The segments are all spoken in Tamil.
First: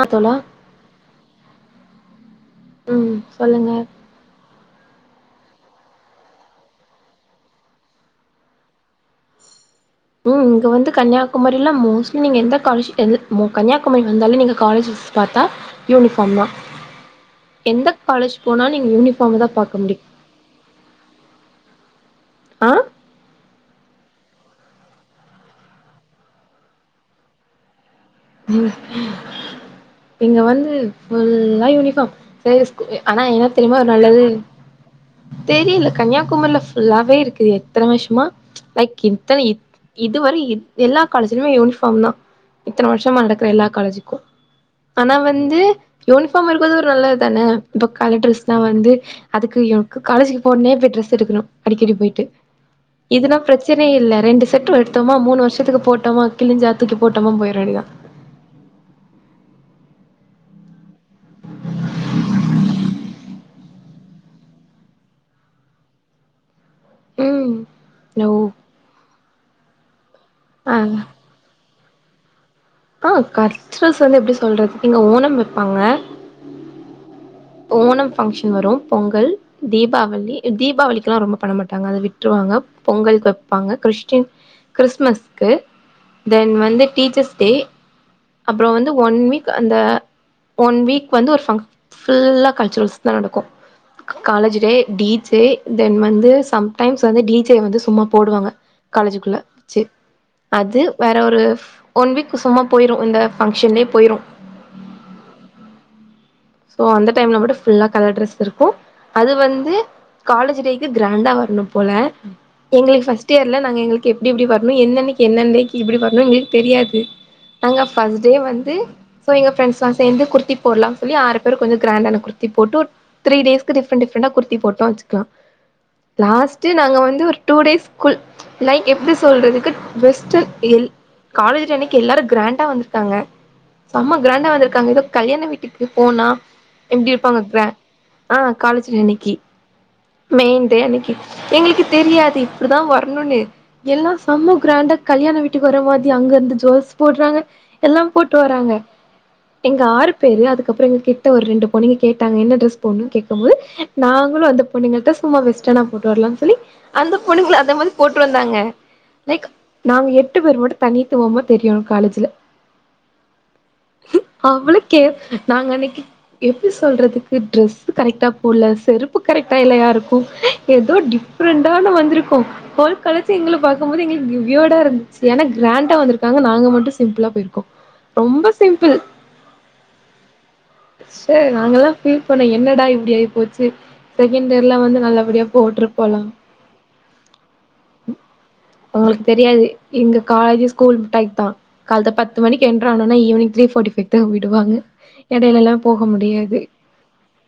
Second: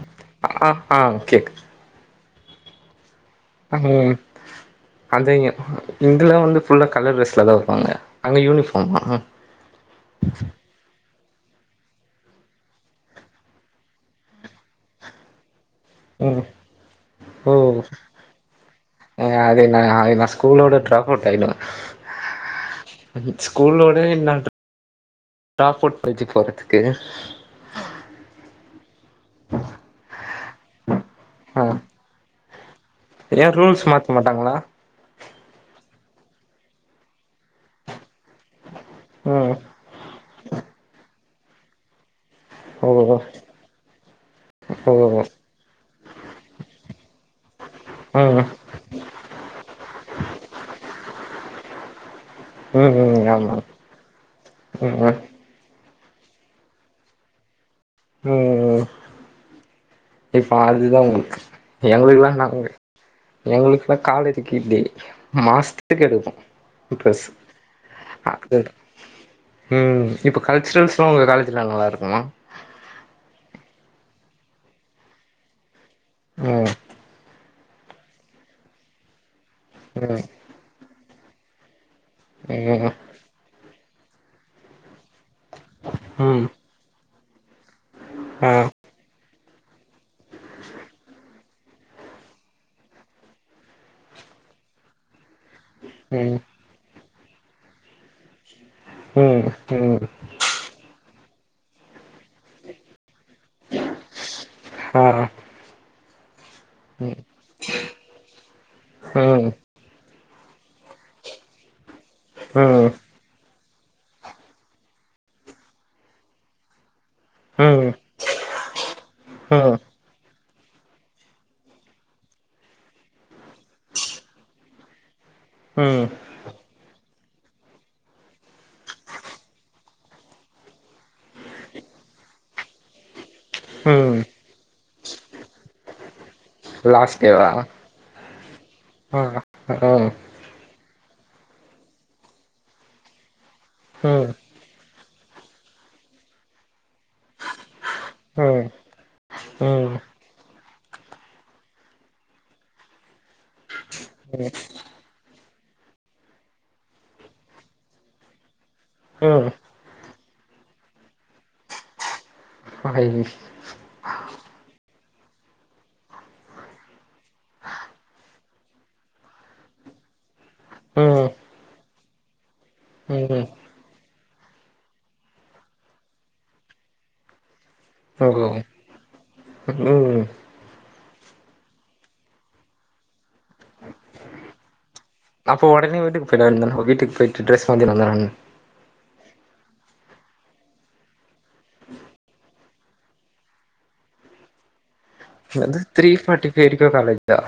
அ தோழா அ அ ஓகே ம் சொல்லுங்க அதங்க இங்க இங்கலா வந்து ஃபுல்லாக கலர் ட்ரெஸ்ல தா வப்பாங்க அங்க யூனிஃபார்ம்மா ம் இங்க வந்து கன்னியாகு குமரிலா மோஸ்லி நீங்க எந்த காலேஜ் எந்த கன்னியாகுமரி வந்தாலே நீங்க காலேஜ்ஜஸ் பாத்தா யூனி ம் ஃபாம்தா ஓ எந்த காலேஜ் போனாலு நீங்க யூனிஃபாம்தா அது நா பாக்க முடியு அது நா ஸ்கூலோட ட்ராப் அ ஸ்கூல்லோட என்ன டா டாக் அவுட் பஞ்சு போறதுக்கு ம் இங்க வந்து ஆ ஃபுல்லா யூனிஃபாம் சரி ஆனா ஏ என்னா தெரியுமா ரூல்ஸ் ஒரு மாத்த நல்லது மாட்டாங்களா தெரியல கன்னியாகுமரியில ஃபுல்லாவே இருக்கு எத்தன வர்ஷமா லைக் இத்தன ம் இதுவரை எல்லா காலேஜ்லையுமே யூனிஃபாம் தா ஓ வருஷமா நடக்குற எல்லா காலேஜுக்கு ஓ ஆனா வந்து யூனிஃபாம் இருக்கது ஒரு நல்லது தானே இப்ப கலர் ம் டிரெஸ்னா வந்து அதுக்கு எக்கு காலேஜுக்கு போனுனே போய் ட்ரெஸ் எடுக்கணு அடிக்கடி பொய்ட்டு ம் ம் இதுன்னா ஆமா பிரச்சன இல்ல ரெண்டு செட்டு ம் எடுத்தோமா ம் மூணு வர்ஷத்துக்கு போட்டமா கிழிஞ்சா தூக்கி போட்டமா போய்ற வேண்டியதா ம் இப்ப அதுதா எங்களுக்குல்லா என்னா கொற எங்ளுக்லா காலேஜிக்கு இப்டி மாசத்துக்கு எடுப்போ புது‌ ட்ரெஸ் ம் ஓ அது ம் இப்ப ஆ கல்ச்சுரல்ஸ்லா உங்க காலேஜ்ல நல்லா இருக்குமா ஆ கல்ச்சுரல்ஸ் வந்து எப்டி சொல்றது இங்க ஓணம் வெப்பாங்க ம் ஓணம் பங்க்ஷன் வரு பொங்கல் ம் தீபாவளி தீபாவளிக்லா ரொம்ப பண்ண மாட்டாங்க அத வி ட்ருவாங்க ம் பொங்கல்க்கு வப்பாங்க கிறிஸ்டின் கிறிஸ்மஸ் க்கு ம் தென் வந்து டீச்சர்ஸ் டே ஆ அப்றோ வந்து ஒன் வீக் அந்த ஒன் வீக் வந்து ஒரு ஃபங் ஃபுல்லா கல்ச்சுரல்ஸ் தா நடக்கு college day teach day then வந்து ம் சம் டைம்ஸ் வந்து டி ஜே வந்து சும்மா போடுவாங்க காலேஜுகுள்ள ம் வச்சு ம் அது வேற ஒரு ஒன் வீக்கு சும்மா போய்ரு இந்த ஃபங்ஷன்லே போய்ரு பார்றா ஸோ அந்த டைம்ல மட்டு ஃபுல்லா கலர் ட்ரெஸ் இருக்கு அது ம் வந்து காலேஜு டே க்கு கிராண்டா வர்னும் போல ம் எங்ளுக் ஃபஸ் ட்டியர்ல நாங்க எங்களுக்கு எப்டி எப்டி வர்னு என்னென்னக்கி என்னென் டே க்கி எப்டி வர்னு எங்களுக் தெரியாது நாங்க ம் ஃபஸ்ட் டே வந்து ஸோ எங்க ஃப்ரெண்ட்ஸ்லா சேந்து குர்த்தி போட்லா சொல்லி ஆறு பேரு கொஞ்சோ கிராண்டான குர்த்தி போட்டு ஒரு த்ரீ டேஸ்க்கு டிஃப்ரெண்ட் டிஃப்ரெண்டா குர்த்தி போட்டோ வச்சுக்லா ம் லாஸ்ட்டு நாங்க வந்து ஒரு டூ டேஸ் குல் லை எப்டி சொல்றதுக்கு வெஸ்ட்டு எந் காலேஜு டே அன்னக்கி எல்லாரு கிராண்டா வந்திருக்காங்க ம் செம்ம கிராண்டா வந்திருக்காங்க எதோ கல்யாண வீட்டுக்கு போனா எப்டி லாஸ்ட் இருப்பாங்க டேவா கிரா ஆ காலேஜு டே ஆ அன்னக்கி ம் ம் மெயின் டே அன்னக்கி எங்ளுக்கு தெரியாது இப்டிதா வர்னுன்னு எல்லா ம் செம்ம கிராண்டா கல்யாண வீட்டுக்கு வர மாதி அங்க வந்து ஜொல்ஸ் போட்றாங்க எல்லா போட்டு ம் வராங்க எங்க ஆறு ம் பேரு அதுக் கப்றோ எங்க கிட்ட ஒரு ரெண்டு பொண்ணுங்க கேட்டாங்க என்ன ட்ரெஸ் போட்னுன் கேக்கம்போது நாங்களு அந்த பொண்ணுங்கள்ட்ட சும்மா வெஸ்டனா போட்டு வர்லான் சொல்லி அந்த பொண்ணுங்களு அந்த மாரி போட்டு வந்தாங்க லைக் நாங்க எட்டு பேரு மட்டு தனித்துவமா தெரியனு காலேஜுல [inaudible] அவ்ளோ கே நாங்க அன்னக்கி எப்டி சொல்றதுக்கு ட்ரெஸு கரெக்டா போட்ல செருப்பு கரெக்டால்ல யாருக்கு எதோ ம் டிஃப்ரெண்டான வந்துருக்கோ ஹோல் காலேஜு எங்கள பா க்க மாரி எங்களுக் வியர்டாருந்திச்சி ஏனா கிராண்டா வந்துருக்காங்க நாங்க மட்டு சிம்பிளா போய்ருக்கோ [inaudible] சே நாங்களா ஃபீல் பண்ணோ என்னடா இப்டி ஆய்போச்சு செகண்ட் இயர்லா வந்து நல்லபடியா அப்போ ஒடனே போட்ருபோலா வீட்டுக்கு போயிட வேண்டியதான வீட்டுக்கு போயிட்டு ட்ரெஸ் மாத்தினு வந்துரனு உங்களுக்கு தெரியாது எங்க காலேஜே ஸ்கூல் டைப் தா கால்த பத்து மணிக் கென்ட்றானோனா ஈவ்னிங் த்ரீ ஃபார்டி ஃபை க்தா விடுவாங்க எடைலலா என்னது போக த்ரீ ஃபார்ட்டி முடியாது ஃபை வரைக்கு காலேஜா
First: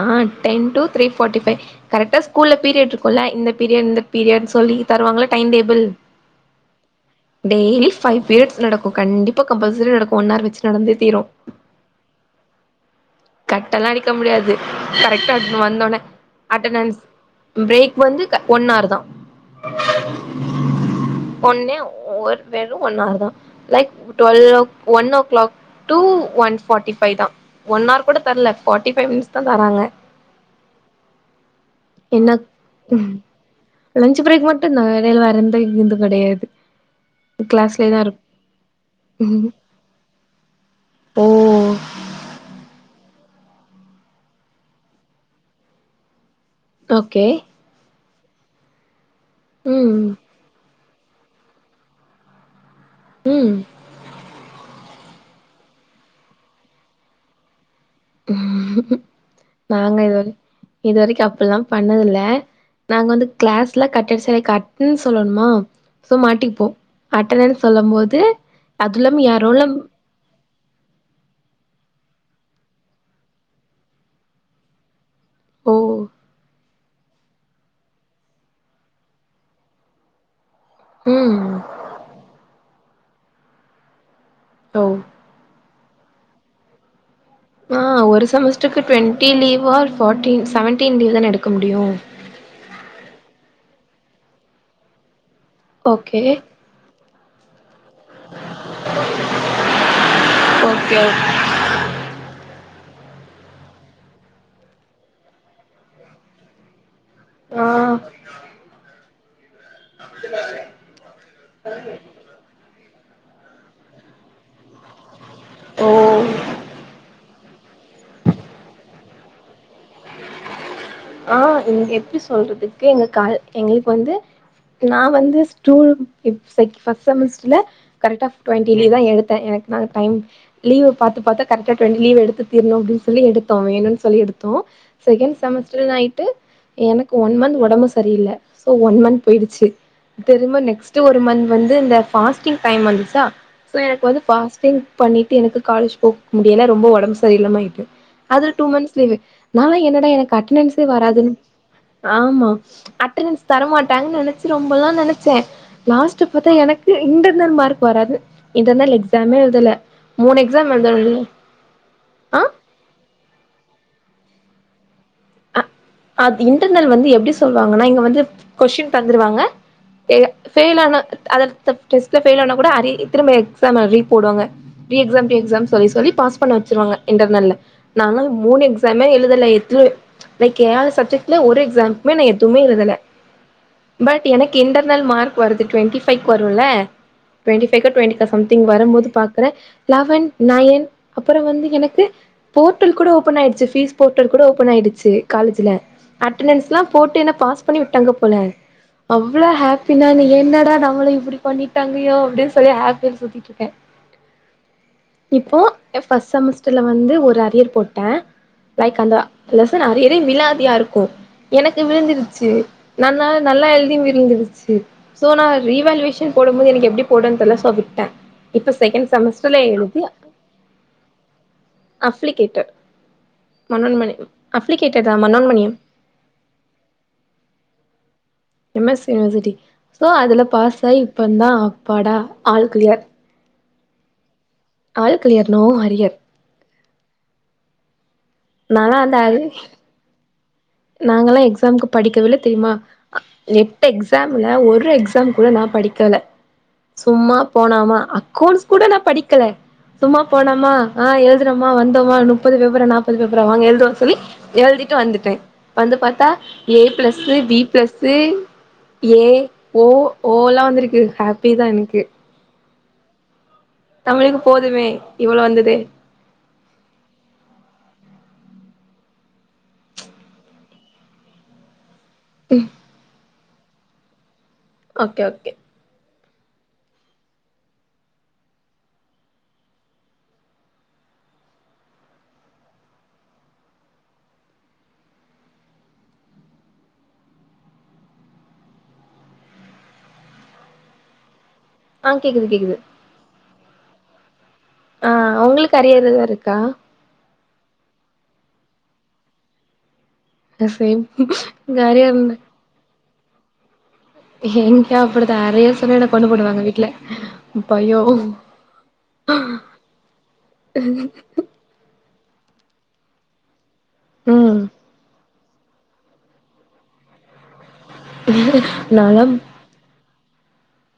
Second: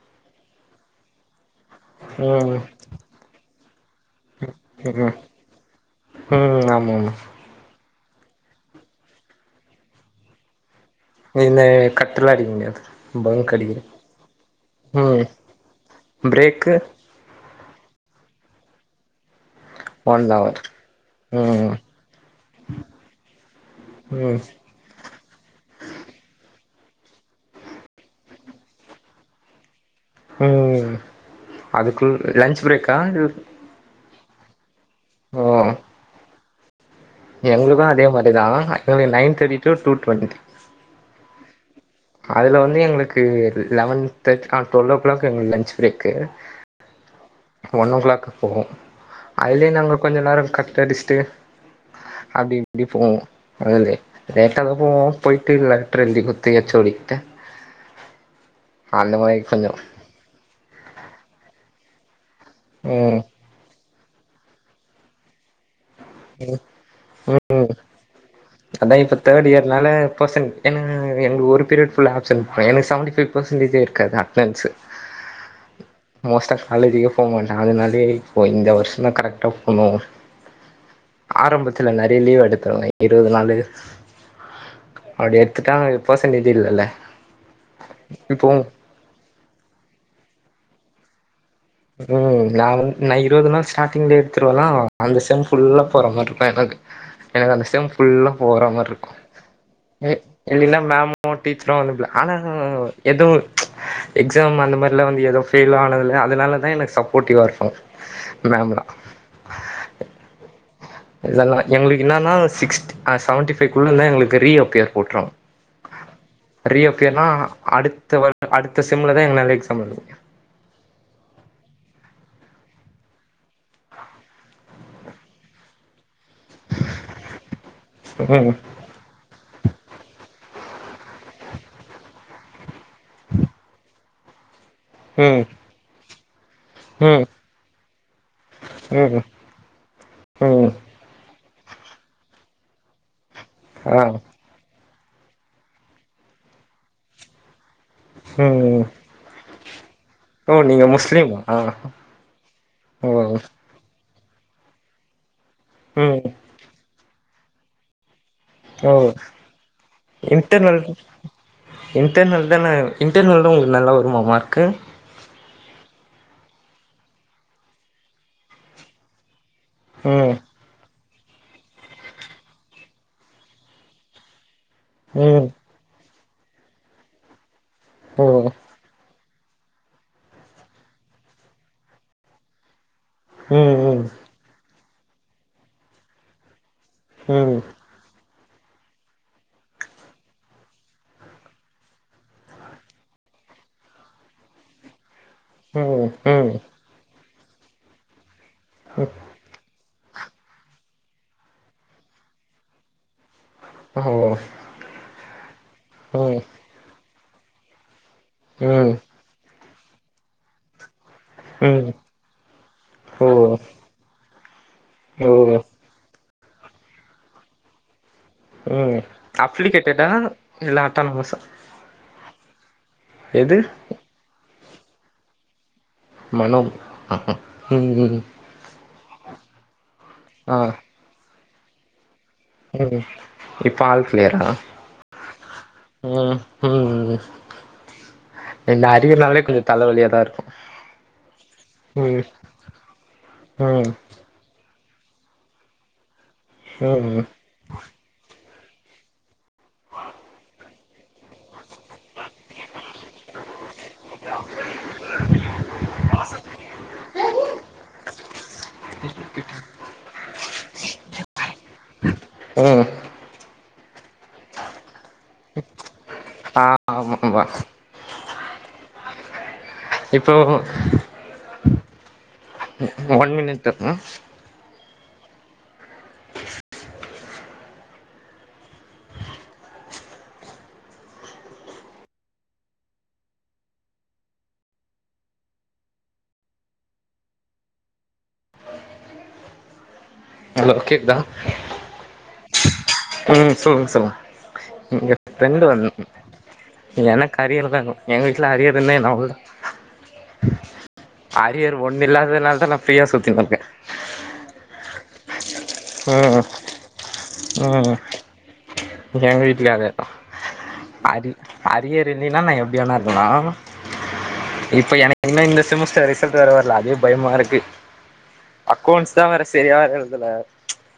ஆ ten to three forty five கரெக்டா ஸ்கூல்ல ம் பீரியட்ருக்குல்ல இந்த பீரியட் இந்த பீரியட்ன் சொல்லி ம் தருவாங்ள டைம் டேபிள் ம் ஆமா ஆமா டெய்லி ஃபை பீரியட்ஸ் நடக்கு கண்டிப்பா கம்பல்சரி நடக்கு ஒன்னார் வச்சி நடந்தே தீரு இந்த கட்டெல்லா அடிக்க முடியாது பங்க் அடிக்கிற கட்டெல்லா அடிக்க முடியாது ம் கரெக்டா இப்னு வந்தோன பிரேக்கு அட்டணன்ஸ் ம்‌ பிரேக் வந்து க ஒன்னார் தா ஒன் அவர் ம் ஒன்னே ஒர் வெறு ஒன்னவர்தா லைக் ம் twelve o' one o'clock two one forty five தா ஒன்னார் கூட தர்ல ஃபார்டி ஃபை மினிட்ஸ் தா தராங்க ம் அதுக்கு லன்ச் பிரேக்கா லஞ்சு பிரேக் மட்டுந்தா எடைல ஓ வேறெந்த இது வந்து கெடையாது எங்களுக்கு கிளாஸ்லயே தா அதே இருக் மாரிதா எங்குளுக் நைன் தேட்டிடூ டூ டுவெண்ட்டி த்ரீ ஓ அதுல வந்து எங்களுக்கு லவன் தெர்த் டொல்லோ கிளாக்கு எங்களுக் லன்ச்சு பிரேக்கு ஓகே ஒன் ஓ கிளாக்குக் போவோ அதுலயு நாங்க ம் கொஞ்ச நேரோ கட் அடிஸ்ட்டு அப்டி இப்டி போவோ ம் அதுலே லேட்டாதா போவோ போய்ட்டு லெட்ரு எழ்த்திகுட்த்து ஹெச் ஓ டி கிட்ட ம் அந்த மாரி கொஞ்சோ நாங்க இதுவர இதுவரைக்கு அப்புல்லா பண்ணதுல்ல நாங்க ம் வந்து கிளாஸ்ல கட்டடிசதே கட்னன்ஸ் சொல்லன்மா சோ மாட்டிப்போ அட்டனனு ம் சொல்லம்போது அதுல்லாம் ஏன் ரோல்ல அ பசங் ஏனா எங்ளுக் ஒரு பீரியட் ஃபுல்லா ஆப்சன்ட் எனக்கு சவன்டி ஃபை் பெர்சன்டேஜே இருக்காது அட்னன்ஸு ஓ மோஸ்ட்டா காலேஜிகே போக மாட்ட அதனாலே இப்போ இந்த வர்ஷோந்தா கரெக்ட்டா போனு ம் ஆரம்பத்துல நெறைய லீவ் எடுத்திர்ந்த இருவது நாலு ஆ அப்டி எட்த்துட்டாவே பெர்சன்டேஜே இல்லல ஆ ஒரு செமஸ்டருக்கு டுவெண்ட்டி லீவா ஃபோட்டீன் சவன்டீன் லீவ்தா எடுக்க முடியு ஓ நா வந் நா இருவது நாள் ஸ்டாடிங்லே எடுத்துருவனா அந்த செம் ஃபுல்லா போற ஓகே மார்ருக்கு எனக்கு எனக்கு அந்த செம் ஃபுல்லா போற மார்ருக்கு எ இல்லினா ஓகே மேமு [inaudible] பீச்ரு ஒன்னுமில்ல ஆனா எதுவு எக்ஸாம் அந்த மாரிலா வந்து எதூ ஃபெய்லு ஆனதுல்ல அதுனால எனக்கு சப்போட்டிவா ஆ இருக்கு மேம்லா இதெல்லா எங்ளுக்கு என்னன்னா சிக்ஸ்த்து ஆ சவன்டி ஃபைக்குள்ளனா எங்ளுக்கு ரீ அப்பியர் போட்ரு ஓ ரி அப்பியர்னா அடுத்த வர் அடுத்த செம்லதா எங்குலால எக்ஸாம் எழுத முடியு ஆ இங்க எப்டி சொல்றதுக்கு எங்க காலு எங்ளுக்கு வந்து நான் வந்து ஸ்டூ எக் செக் ஃபஸ்ட் செமஸ்ட்ருல கரெட்டா ம் டுவென்டி லீவ்தா எடுத்த எனக்கு நா அந்த டைம் லீவ பாத்து பாத்தா கரெட்டா டொண்டி லீவ் எடுத்து தீர்ணு அப்டின் சொல்லி எடுத்தோ வேணுன் சொல்லி எடுத்தோ செகெண் செமஸ்ட்ரு என்னாய்ட்டு ம் எனக்கு ஒன் மந்த் ஒடம்பு சரியில்ல சோ ஒன் ம் மந்த் போய்டுச்சு ம் திரும்ப ம் நெக்ஸ் த்து ஒரு மந்த் வந்து இந்த ஃபாஸ்டிங் டைம் வந்துச்சா சோ ஆ எனக்கு வந்து ஃபாஸ்டிங் பண்ணிட்டு எனக்கு காலேஜ் போ முடில ரொம்போ ஒடம்பு சரியில்லாம் ஆய்ட்டு அதுல டூ ம் மந்த்ஸ் லீவு நா என்னடா எனக்கு ஓ அட்ணன்ஸே நீங்க வராதுன் முஸ்லீமா ஆ ஆமா ஓ அட்டன்ஸ் தரமாட்டாங்கன் நெனச் ரொம்பல்லா நெனைச்சே ம் லாஸ்ட்டு பாத்தா எனக்கு இன்டர்னெல் மார்க் வராது ஓ இன்டர்னல் எக்ஸாமே எழுதல மூணு எக்ஸாம் இன்டர்னல் எழுதலே ஆ இன்டர்னல்ல உங்ளுக்கு நல்லா வருமா மார்க்கு அது இன்டர்னல் வந்து எப்டி சொல்வாங்கனா இங்க வந்து கொஸ்ஸின் தந்துருவாங்க பெயா ம் ஃபெயிலானா அத் அடுத்த டெஸ்ட்ல ஃபெயில் ஆனா கூட அரி திரும்ப எக்ஸாம ரீ போடுவாங்க ரீ எக்ஸாம் ரீ ம் எக்ஸாம் சொல்லி சொல்லி பாஸ் பண்ண வச்சிருவாங்க இன்டர்னல்ல நாலா ஓ மூண் எக்ஸ் ஸாமே எழுதல எதுமே கேழு சப்ஜெக்ட்ல ஒரு எக்ஸாம்க்மே நான் எதுமே எழுதல ம் ம் பட் எனக்கு இன்டர்னல் மார்க் வருது டொண்டி ஃபைக் வருல ம் ம் ம் டொண்டிஃபைவ்கோ டொண்டி ப்ரெசென்ட் [unintelligible] வரும்போது பாக்றே லவன் நைன் அப்பற வந்து எனக்கு போர்டல் கூட ஓப்பன் ஆயிடுச்சு ஃபீஸ் போர்டல் கூட ஓப்பன் ஆயிடுச்சு காலேஜ்ல ஓ ம் ம் அட்டன்ஸ்ல்லா போட்டு என்ன பாஸ் பண்ணி விட்டாங்க போல அவ்ள ஹாப்பி பின்னாடி என்னடா நம்மள இப்டி பண்ணிட்டாங்கயோ அப்டின்னு சொல்லி ஹாப்பிய சுத்திட்ருக்கே இப்போ ஃபஸ்ட் செமஸ் ல வந்து ஒரு அரியர் போட்ட லைக் அந்த லெசன் அரியரே விளாது யாருக்கு எனக்கு ம் விழுந்துருச்சு நா ஓ நல்லா எழுதிய விழுந்துருச்சு சோ ஓ நா ரி வாலிவேஷன் போடும் போது எனக்கு எப்டி போடுன் தெர்ல சோ விட்டே இப்ப ம் செகண்ட் செமஸ்டர்ல எழுதி அப்ளிக்கேட்டடா இல்லா அட்டான் மோச அப்ளிகேட்டட்டு எது மனோண் மணி அப்ளிகேடாதா மனோன்மணியம் மனோம் ம் M S C university so அதுல ஆ பாஸ் ஆகி இப்பந்தா அப்பாடா ஆல் கிளியர் ம் இப்ப ஆல் கிளியரா ஆல் க்ளியர் நோ அரியர் ம் ம் இந்த நாலா அரியர்னாலே கொஞ்ச தலைவலியாதா இருக்கு நாங்கெல்லா எக்ஸாம்க்கு ம் படிக்கவே இல்ல தெரியுமா எ எட்டு ம் எக் ஸாம்ல ஒரு எக்ஸாம் கூட நா படிக்கல ம் சும்மா போனாமா அக்கௌண்ட்ஸ் கூட நா படிக்கல சும்மா போனாமா ஆ எழு துனமா வந்தோமா முப்பது பேப்பரா நாப்பது பேப்பரா வாங்க எழுதுவ சொல்லி எழுதிட்டு வந்துட்டே வந்து பாத்தா A plus B plus A O ஓலா வந்திருக்கு ஹாப்பி தா எனக்கு ஆ நம்பளுக்கு போதுமே இவ்ள வந்தது ஆ ஆமா ஆமா இப்போ ம் இந்த ஒன் மினிட்‌ங்க ஓகே ஓகே ஹலோ கேக்தா ஆ கேக்குது கேக்குது ம் சொல்லுங் சொல்லுங் ஆ இங்க ஃப்ரண்டு உங்களுக்கு வந் அரியர் எதா இருக்கா [inaudible] எனக்கு அரியரதவுலு எங்க வீட்ல அரியர்னு நா [unintelligible] சேம் அரியர் இங்க ஒண்ணு அரியர் இல்லாதனாலதா நா ஃபிரீய சுத்தின் இருக்கே என்டு அப்டித்தா அரியர்னு சொன்ன என்ன கொண்ணு ம் புடுவாங்க வீட்ல ம் பயோ எங்க வீட்லயு அதேதா அரி அரியர் இல்லைனா நா எப்டிவேனா இருக்கலா ம் இப்ப எனக் இன்னு இந்த செமஸ்டர் ரிசல்ட் வரவ இல்ல அதே பயமா இருக்கு அக்கௌண்ட்ஸ் தா நாலா வேற செரியா எழுதல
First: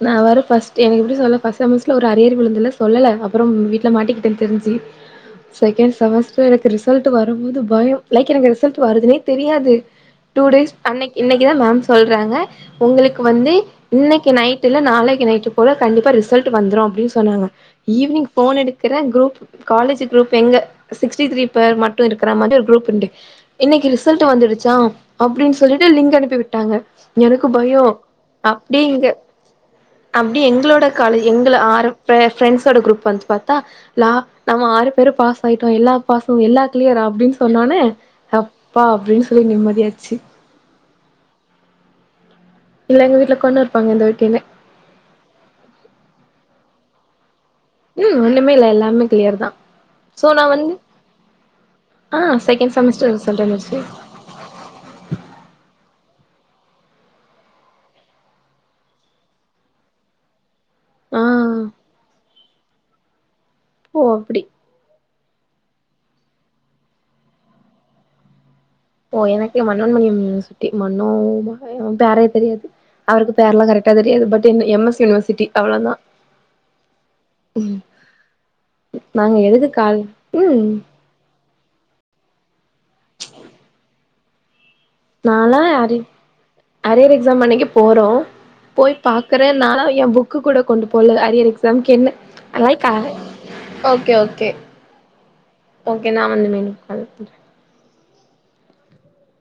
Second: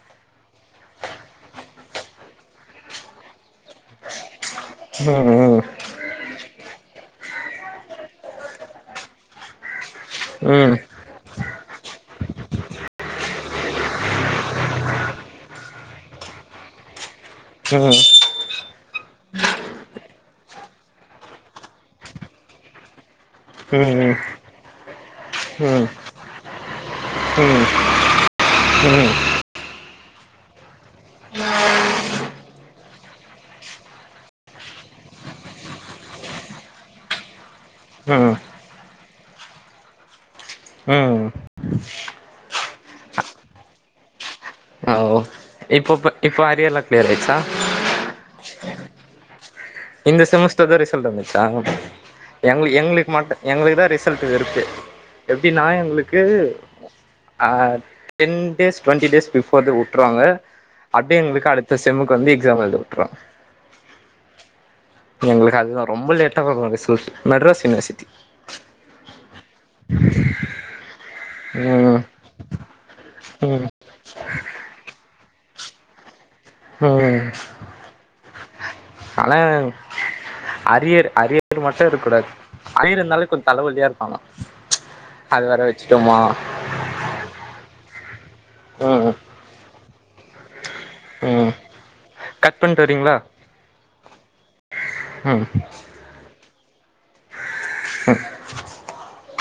நா வற ஃப்ர்ஸ்ட் எனக்கு எப்டி சொல்ல ஃப்ர்ஸ்ட் செமஸ்ட்ல ஒரு அரியர் விழுந்துல்ல சொல்லல்ல அப்பறம் வீட்ல மாட்டிக்கிட்டே தெரிஞ்சு ம் செக்கண்டு செமஸ் எனக்கு ரிசல்ட் வரும் மோது பயம் லைக் எனக்கு ரிசல்ட் வருதுனே தெரியாது டூ டேஸ் ம் அன்னைக் இன்னைக்கு தா மேம் சொல்றாங்க உங்களுக்கு வந்து இன்னைக்கு நைட் டு இல்ல நாளைக்கு நைட்டு போல கண்டிப்பா ரிசல்ட்டு வந்துரும் அப்டின் சொன்னாங்க ம் ஈவ்னிங் ஃபோன் எடுக்கிற குரூப்பு காலேஜ்ஜி குரூப் எங்க சிக்ஸ்டி த்ரீ பேர் மட்டும் இருக்கற மாரி ஒரு குரூப் உண்டு இன்னைக்கு ம் ரிசல்ட்டு வந்துடுச்சா அப்டின் ம் ம் சொல்லிட்டு லிங்க் அனுப்பி விட்டாங்க எனக்கு பயோ அப்டி ம் இங்க ம் அப்டி எங்களோட காலேஜ் எங்கள ஆறு பேர் ஃப்ரெண்ட்ஸோட குரூப் வந்து பாத்தா நா நம்ம ஆறு பேரும் பாஸ் ஆயிட்டோம் எல்லா பசங் எல்லா கிளியரா அப்டின் சொன்னொன்னே ம் அப்பா அப்டின் சொல்லி நிம்மதியாச்சு ம் இல்ல எங்க வீட்ல கொன்னு இருப்பாங்க இந்த வட்டில்ல ஆ ஓ இப்பப்ப இப்போ அரியர்ல்லா கிளியர் ஆய்ச்சா ம் ஒண்ணுமே இல்ல எல்லாமே கிளியர் தா இந்த சோ நா செமஸ்டர் வந்து தா ரிசல்ட் வந்துச்சா ஆ செகண்ட் எங்குளுக்கு எங்களுக்கு செமஸ்டர் மட்டு ரிசல்ட் எங்க வந்துருச்சு இதா ரிஸ் சல்ட்டு இருக்கு எப்டின்னா எங்ளுக்கு ஆ டென் டேஸ் டுவெண்ட்டி டேஸ் பிபோர்து உட்ருவாங்க அப்டே ஆ எங்குளுக்கு அடுத்த செம்முக்கு வந்து எக்ஸாம் எழுத விட்றோம் ஓ அப்டி எங்களுக்கு அதுதா ரொம்ப லேட்டா வரும் ரிசல்ட்டு மெட்ராஸ் யூனிவர்சிட்டி ஓ எனக்கு மன்னோன் மணியம் யுனிவர்சிட்டி மன்னோ ம் வேற யார் பேர்யோ வர்து அவருக்கு ம் பேர்ல்லா கரெக்டா தெரியாது பட்டு என் எஸ் யுனிவர்சிட்டி அவ்ளோ தா ம் நாங்க ஆனா எதுக்கு கால் ம் அரியர் அரிய யர் மட்டும் இருக் கூடாது அரியர் இருந்தாலு கொஞ்சம் தலவலியா இருக்கோ ஆனா நா அது லா வேற அரி வச்சுட்டோமா அரியர் எக்ஸாம் அன்னைக்கி போறோம் போய் ம் பாக் குற நா லா என் புக்கு கூட கொண்டு போல அரியர் ம் எக்ஸாம்க்கு என்ன கட் அன்னால் பண்ணிட்டு கா வரீங்களா ஓகே ஓகே ம் ஓகே நா வந்து ஒன்னே கால் பண்ற அ